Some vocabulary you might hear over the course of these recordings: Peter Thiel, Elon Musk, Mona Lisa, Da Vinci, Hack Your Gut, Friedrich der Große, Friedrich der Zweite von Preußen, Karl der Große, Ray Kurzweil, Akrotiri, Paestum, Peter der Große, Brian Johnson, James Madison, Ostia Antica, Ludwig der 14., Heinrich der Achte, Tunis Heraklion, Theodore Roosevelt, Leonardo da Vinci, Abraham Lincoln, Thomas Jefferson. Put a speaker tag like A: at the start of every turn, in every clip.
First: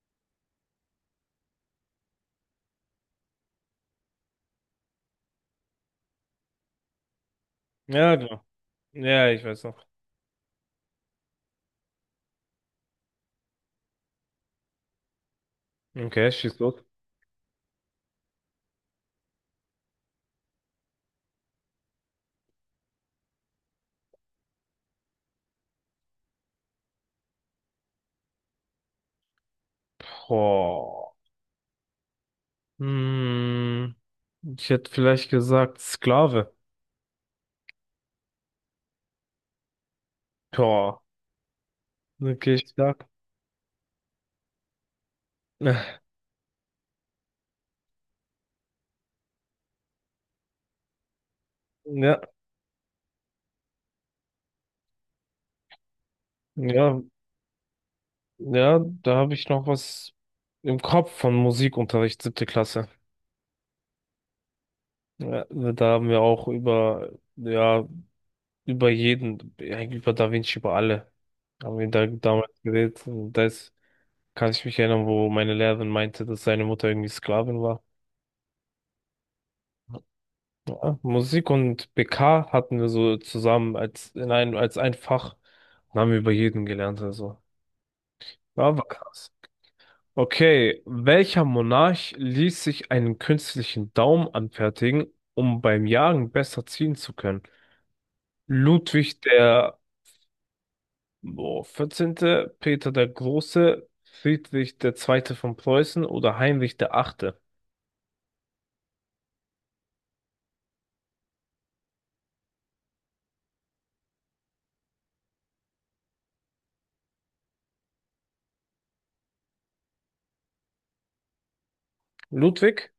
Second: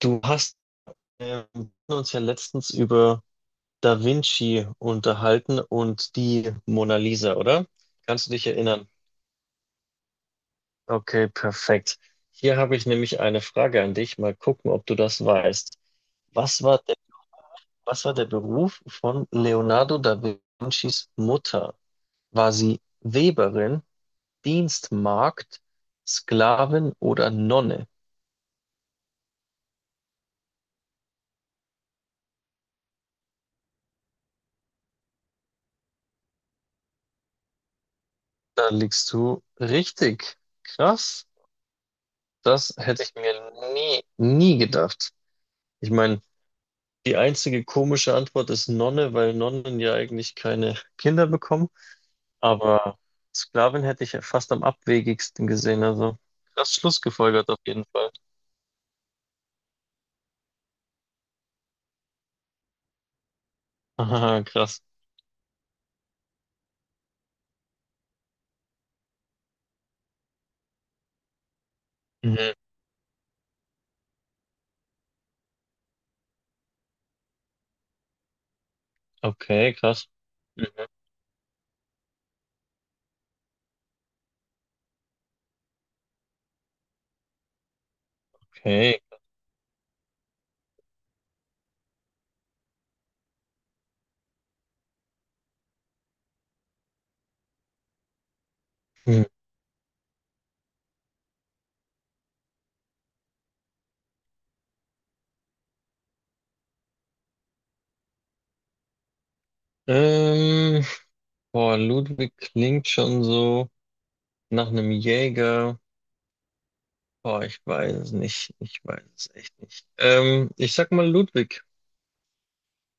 A: Du hast wir haben uns ja letztens über Da Vinci unterhalten und die Mona Lisa, oder?
B: Ja,
A: Kannst du
B: klar.
A: dich erinnern?
B: Ja, ich weiß noch.
A: Okay, perfekt. Hier habe ich nämlich eine Frage an dich. Mal gucken, ob du das weißt.
B: Okay, schieß
A: Was war
B: los.
A: der, was war der Beruf von Leonardo da Vincis Mutter? War sie Weberin, Dienstmagd, Sklavin oder Nonne?
B: Boah. Hm, Ich hätte vielleicht gesagt Sklave.
A: Da liegst du richtig.
B: Boah.
A: Krass.
B: Okay, ich
A: Das hätte
B: sag.
A: ich mir nie gedacht. Ich
B: Äh,
A: meine, die einzige komische Antwort ist Nonne, weil Nonnen ja eigentlich keine Kinder bekommen.
B: Ja,
A: Aber Sklavin hätte ich ja fast am abwegigsten gesehen. Also krass
B: ja,
A: schlussgefolgert auf jeden Fall.
B: ja, da habe ich noch was im Kopf von Musikunterricht, siebte Klasse.
A: Aha, krass.
B: Ja, da haben wir auch über, ja, über jeden, eigentlich über Da Vinci, über alle, haben wir da damals
A: Mhm.
B: geredet. Und da ist, kann ich mich erinnern, wo meine Lehrerin meinte, dass seine Mutter irgendwie Sklavin war.
A: Okay, krass.
B: Ja, Musik und BK hatten wir so zusammen als ein Fach. Dann haben wir über jeden gelernt, also. Ja, war
A: Okay.
B: krass. Okay, welcher Monarch ließ sich einen künstlichen Daumen anfertigen, um beim Jagen besser ziehen zu können? Ludwig
A: Hm.
B: der 14., Peter der Große, Friedrich der Zweite von Preußen oder Heinrich der Achte?
A: Ähm, boah, Ludwig klingt schon so nach einem Jäger. Boah, ich weiß es nicht. Ich weiß es echt nicht. Ich sag mal Ludwig.
B: Ludwig?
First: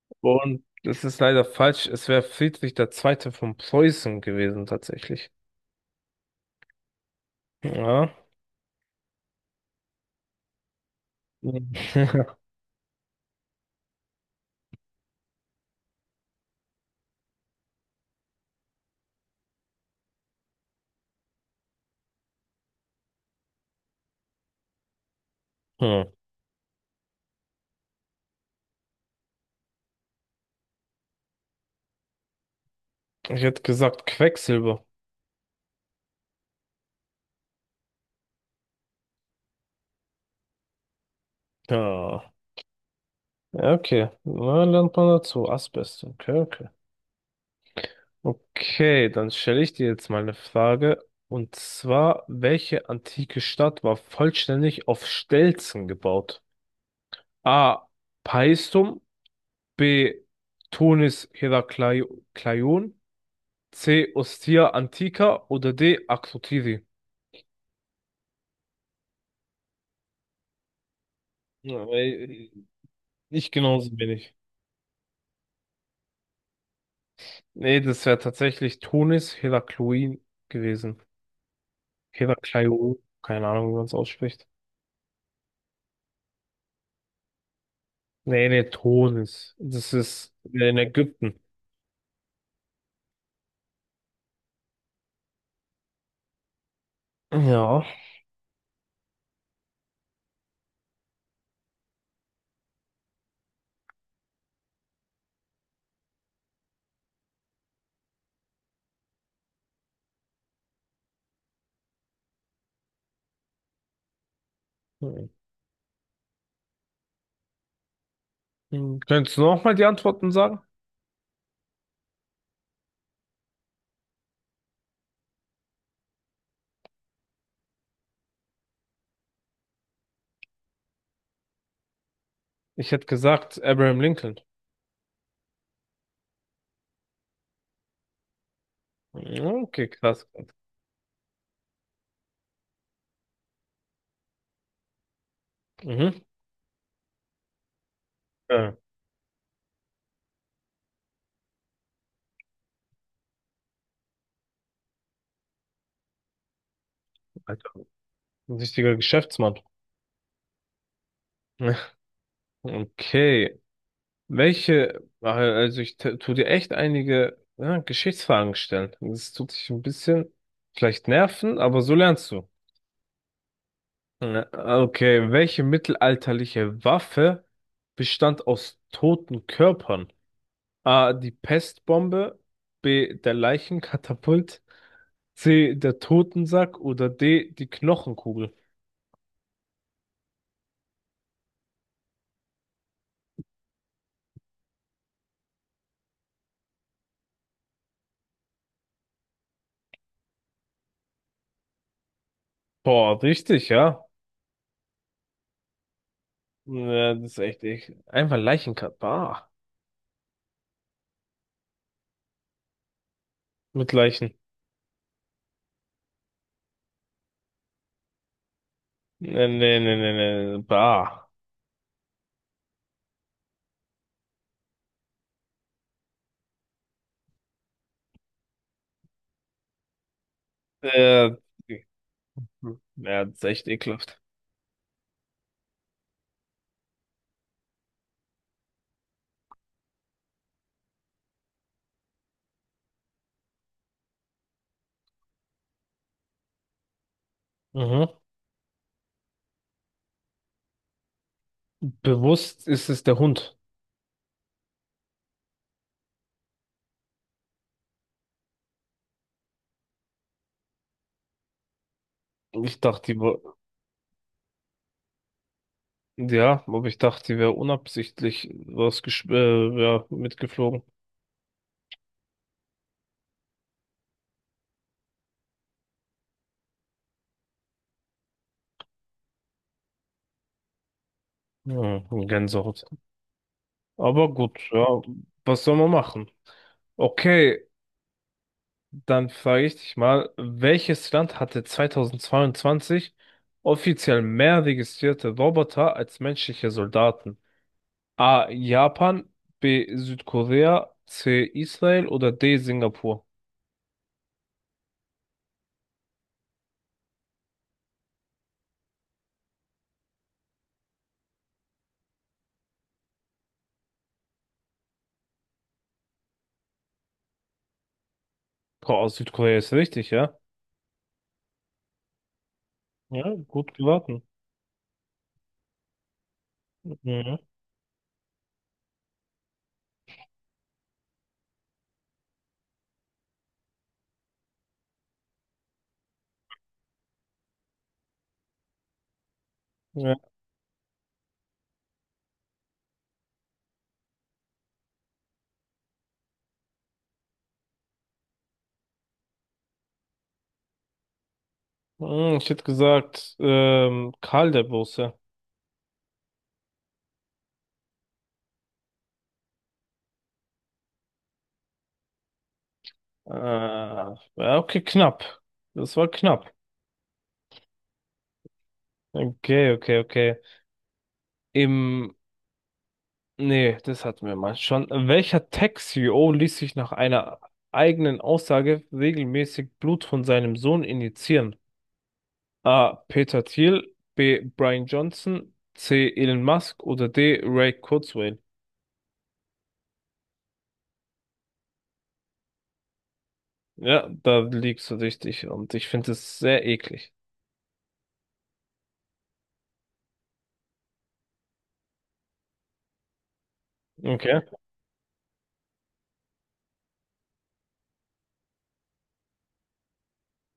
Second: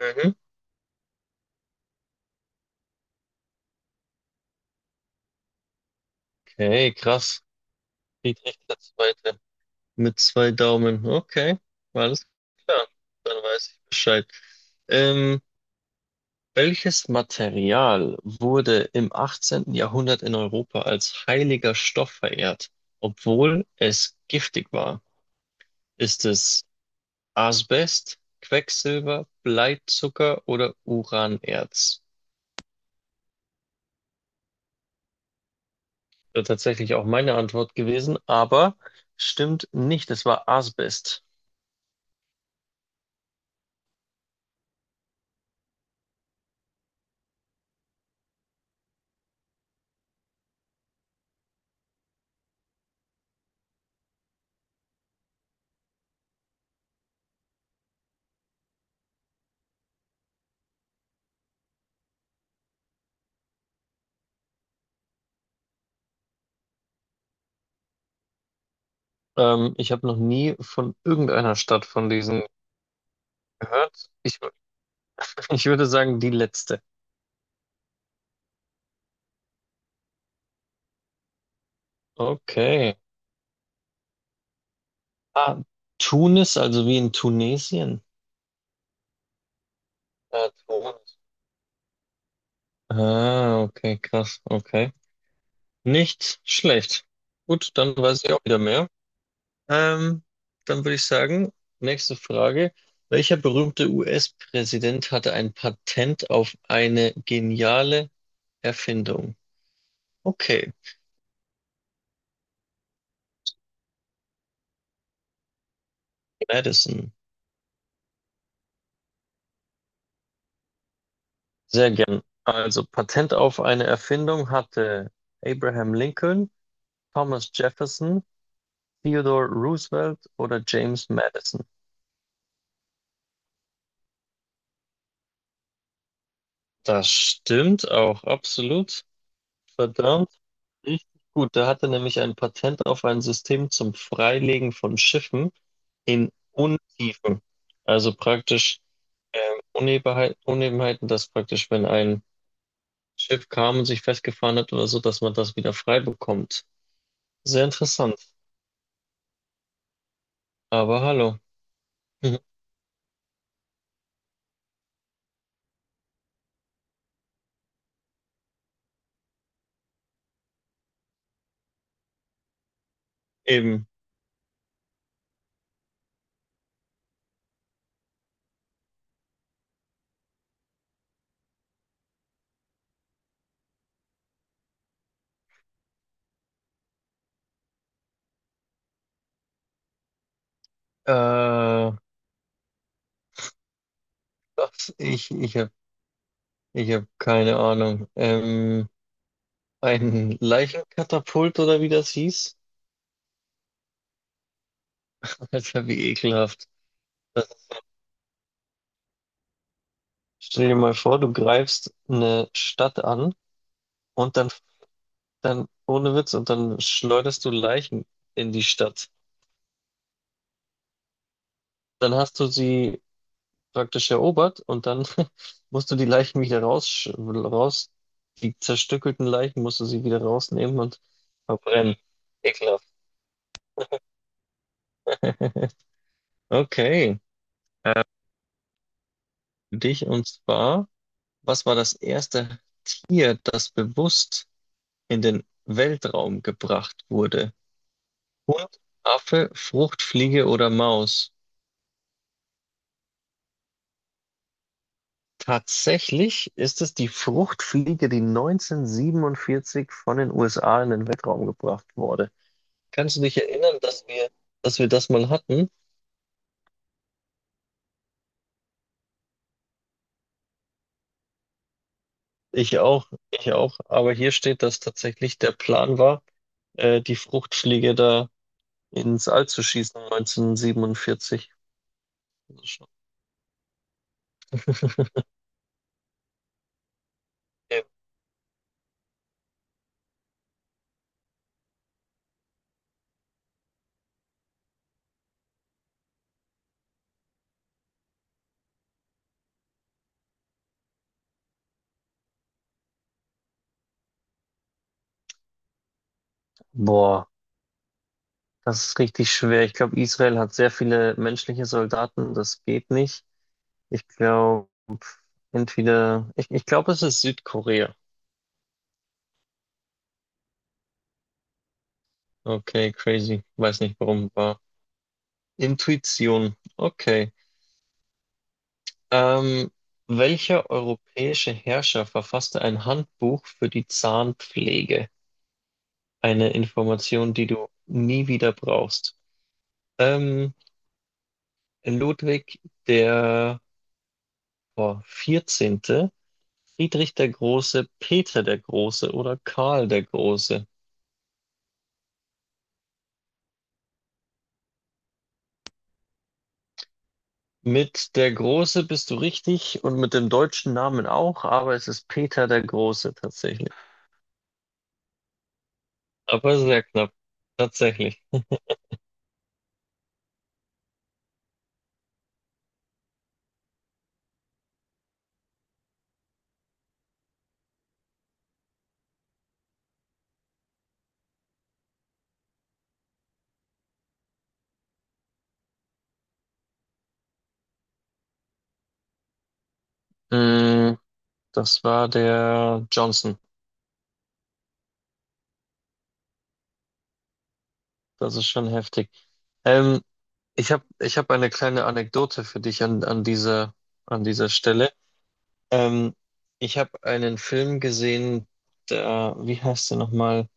A: Mhm.
B: Und das ist leider falsch. Es wäre Friedrich der Zweite von Preußen gewesen, tatsächlich.
A: Okay, krass.
B: Ja.
A: Geht echt zweite mit zwei Daumen. Okay, alles klar. Dann weiß ich Bescheid. Ähm, welches Material wurde im 18. Jahrhundert in Europa als heiliger Stoff verehrt, obwohl es giftig war?
B: Hm.
A: Ist es Asbest, Quecksilber, Bleizucker oder Uranerz?
B: Ich hätte gesagt Quecksilber.
A: Wäre tatsächlich auch meine Antwort gewesen, aber stimmt nicht. Es war Asbest.
B: Ja. Ja, okay. Na, lernt man dazu. Asbest. Okay, okay. Okay, dann stelle ich dir jetzt mal eine Frage. Und zwar, welche antike Stadt war vollständig auf Stelzen gebaut? A. Paestum. B. Tunis Heraklion. C. Ostia Antica oder D. Akrotiri.
A: Ich habe noch nie von irgendeiner
B: Ja,
A: Stadt von diesen
B: ich genauso
A: gehört.
B: wenig.
A: Ich würde sagen, die letzte.
B: Nee, das wäre tatsächlich Tunis Heraklion gewesen.
A: Okay.
B: Heraklion, keine Ahnung, wie man es ausspricht.
A: Ah, Tunis, also wie in Tunesien.
B: Nee, nee, Tunis. Das ist
A: Ja,
B: in
A: Tunis.
B: Ägypten.
A: Ah, okay, krass. Okay. Nicht schlecht. Gut,
B: Ja.
A: dann weiß ich auch wieder mehr. Ähm, dann würde ich sagen, nächste Frage. Welcher berühmte US-Präsident hatte ein Patent auf eine geniale Erfindung? Okay, Madison.
B: Hm. Könntest du nochmal die Antworten sagen?
A: Sehr gern. Also Patent auf eine Erfindung hatte Abraham Lincoln, Thomas Jefferson, Theodore Roosevelt oder James Madison.
B: Ich hätte gesagt Abraham Lincoln.
A: Das stimmt auch absolut.
B: Hm, okay, krass.
A: Verdammt, richtig gut. Der hatte nämlich ein Patent auf ein System zum Freilegen von Schiffen
B: Mhm.
A: in Untiefen. Also
B: Ja,
A: praktisch Unebenheit, Unebenheiten, dass praktisch, wenn ein Schiff kam und sich festgefahren hat oder so, dass man das wieder frei bekommt. Sehr
B: Alter,
A: interessant.
B: ein richtiger Geschäftsmann.
A: Aber hallo. Mhm.
B: Okay. Welche, also ich tu dir echt einige ja, Geschichtsfragen stellen. Das tut dich ein bisschen vielleicht nerven, aber so lernst du.
A: Eben.
B: Okay, welche mittelalterliche Waffe bestand aus toten Körpern? A. Die Pestbombe, B. Der Leichenkatapult, C. Der Totensack oder D. Die Knochenkugel.
A: Äh, was? Ich, ich habe ich hab keine Ahnung. Ein Leichenkatapult oder wie das hieß?
B: Boah, richtig, ja.
A: Das wäre wie ekelhaft.
B: Ja, das ist
A: Das,
B: echt, echt. Einfach Leichenkatapult. Bah.
A: stell dir mal vor, du greifst eine Stadt an
B: Mit Leichen.
A: und ohne Witz, und dann schleuderst du Leichen in die Stadt.
B: Nee, nee, nee, nee, nee. Bah.
A: Dann hast du sie praktisch erobert und dann musst du die Leichen wieder raus, die zerstückelten Leichen musst du sie wieder rausnehmen und
B: Äh,
A: verbrennen. Ekelhaft.
B: ja, das ist echt ekelhaft.
A: Okay, äh, für dich und zwar, was war das erste Tier, das bewusst in den Weltraum gebracht wurde?
B: Mhm.
A: Hund, Affe, Fruchtfliege oder Maus?
B: Bewusst ist es der Hund.
A: Tatsächlich ist es die Fruchtfliege, die 1947 von den USA in den Weltraum gebracht wurde.
B: Ich dachte,
A: Kannst
B: die
A: du dich erinnern, dass wir das mal hatten?
B: Ja, aber ich dachte, die wäre unabsichtlich was ja, mitgeflogen.
A: Ich auch, ich auch. Aber hier steht, dass tatsächlich der Plan war, die Fruchtfliege da ins All zu schießen 1947.
B: Hm, Gänsehaut. Aber gut, ja, was soll man machen? Okay, dann frage ich dich mal, welches Land hatte 2022 offiziell mehr registrierte Roboter als menschliche Soldaten? A. Japan, B. Südkorea, C. Israel oder D. Singapur?
A: Boah, das ist richtig schwer. Ich glaube, Israel hat sehr viele menschliche Soldaten. Das geht nicht. Ich glaube, ich glaube, es ist Südkorea.
B: Boah, Südkorea ist richtig, ja?
A: Okay,
B: Ja,
A: crazy.
B: gut
A: Weiß nicht,
B: geraten.
A: warum war. Intuition. Okay.
B: Mhm.
A: Ähm, welcher europäische Herrscher verfasste ein Handbuch für die Zahnpflege? Eine Information, die du nie wieder brauchst.
B: Ja,
A: Ähm, Ludwig der boah, 14., Friedrich der Große, Peter der Große oder Karl der Große.
B: Ich hätte gesagt, Karl der Große.
A: Mit der Große bist du richtig und mit dem deutschen Namen auch, aber es ist Peter der Große tatsächlich.
B: Ja, okay, knapp. Das war knapp.
A: Aber sehr knapp, tatsächlich.
B: Okay, okay, okay. Im, Nee, das hatten wir mal schon. Welcher Tech-CEO ließ sich nach einer eigenen Aussage regelmäßig Blut von seinem Sohn injizieren? A. Peter Thiel, B. Brian Johnson, C. Elon Musk oder D. Ray Kurzweil?
A: Mm, das war der Johnson.
B: Ja, da liegst du richtig und ich finde es sehr eklig.
A: Das ist schon heftig. Ähm, ich hab eine kleine Anekdote für dich an dieser, an
B: Okay.
A: dieser Stelle. Ähm, ich habe einen Film gesehen, der, wie heißt der nochmal?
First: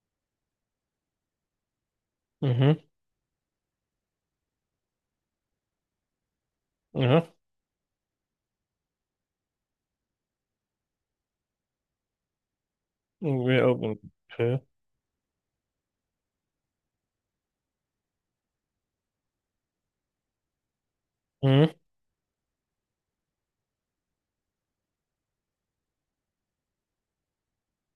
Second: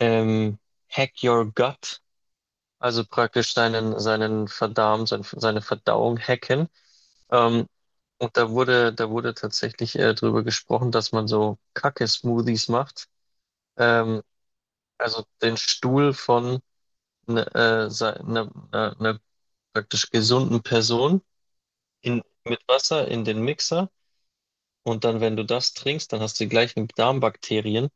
A: Ähm, Hack Your Gut,
B: Mhm.
A: also praktisch seinen Verdarm, seine Verdauung hacken.
B: Mhm.
A: Ähm, und da wurde tatsächlich drüber gesprochen, dass man so Kacke-Smoothies macht.
B: Irgendwie auch-.
A: Ähm,
B: Okay.
A: also den Stuhl von einer ne, ne, äh, ne praktisch gesunden Person
B: Hm.
A: in, mit Wasser in den Mixer. Und dann, wenn du das trinkst, dann hast du die gleichen Darmbakterien.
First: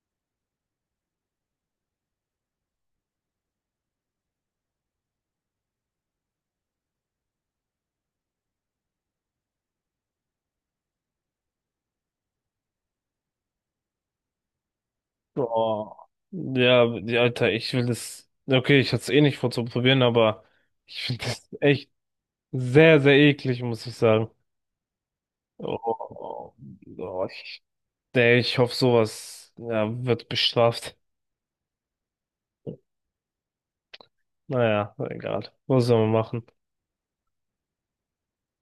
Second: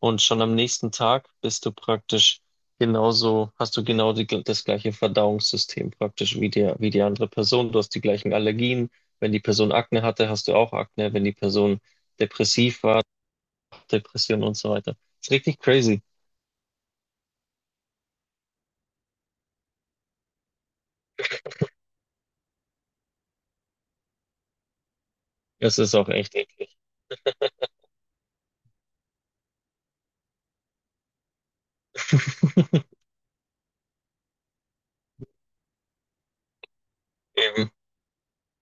A: Und schon am nächsten Tag bist du praktisch genauso, hast du genau das gleiche Verdauungssystem praktisch wie wie die andere Person. Du hast die gleichen Allergien. Wenn die Person Akne hatte, hast du auch Akne. Wenn die Person depressiv war, Depression und so weiter. Ist richtig crazy.
B: Boah. Ja, Alter, ich will das. Okay, ich hatte es eh nicht vor zu probieren, aber ich finde das echt sehr, sehr eklig, muss ich sagen. Oh,
A: Es ist auch echt
B: oh,
A: eklig.
B: oh, ich, nee, ich hoffe, sowas ja, wird bestraft. Naja, egal. Was soll man machen?
A: Eben.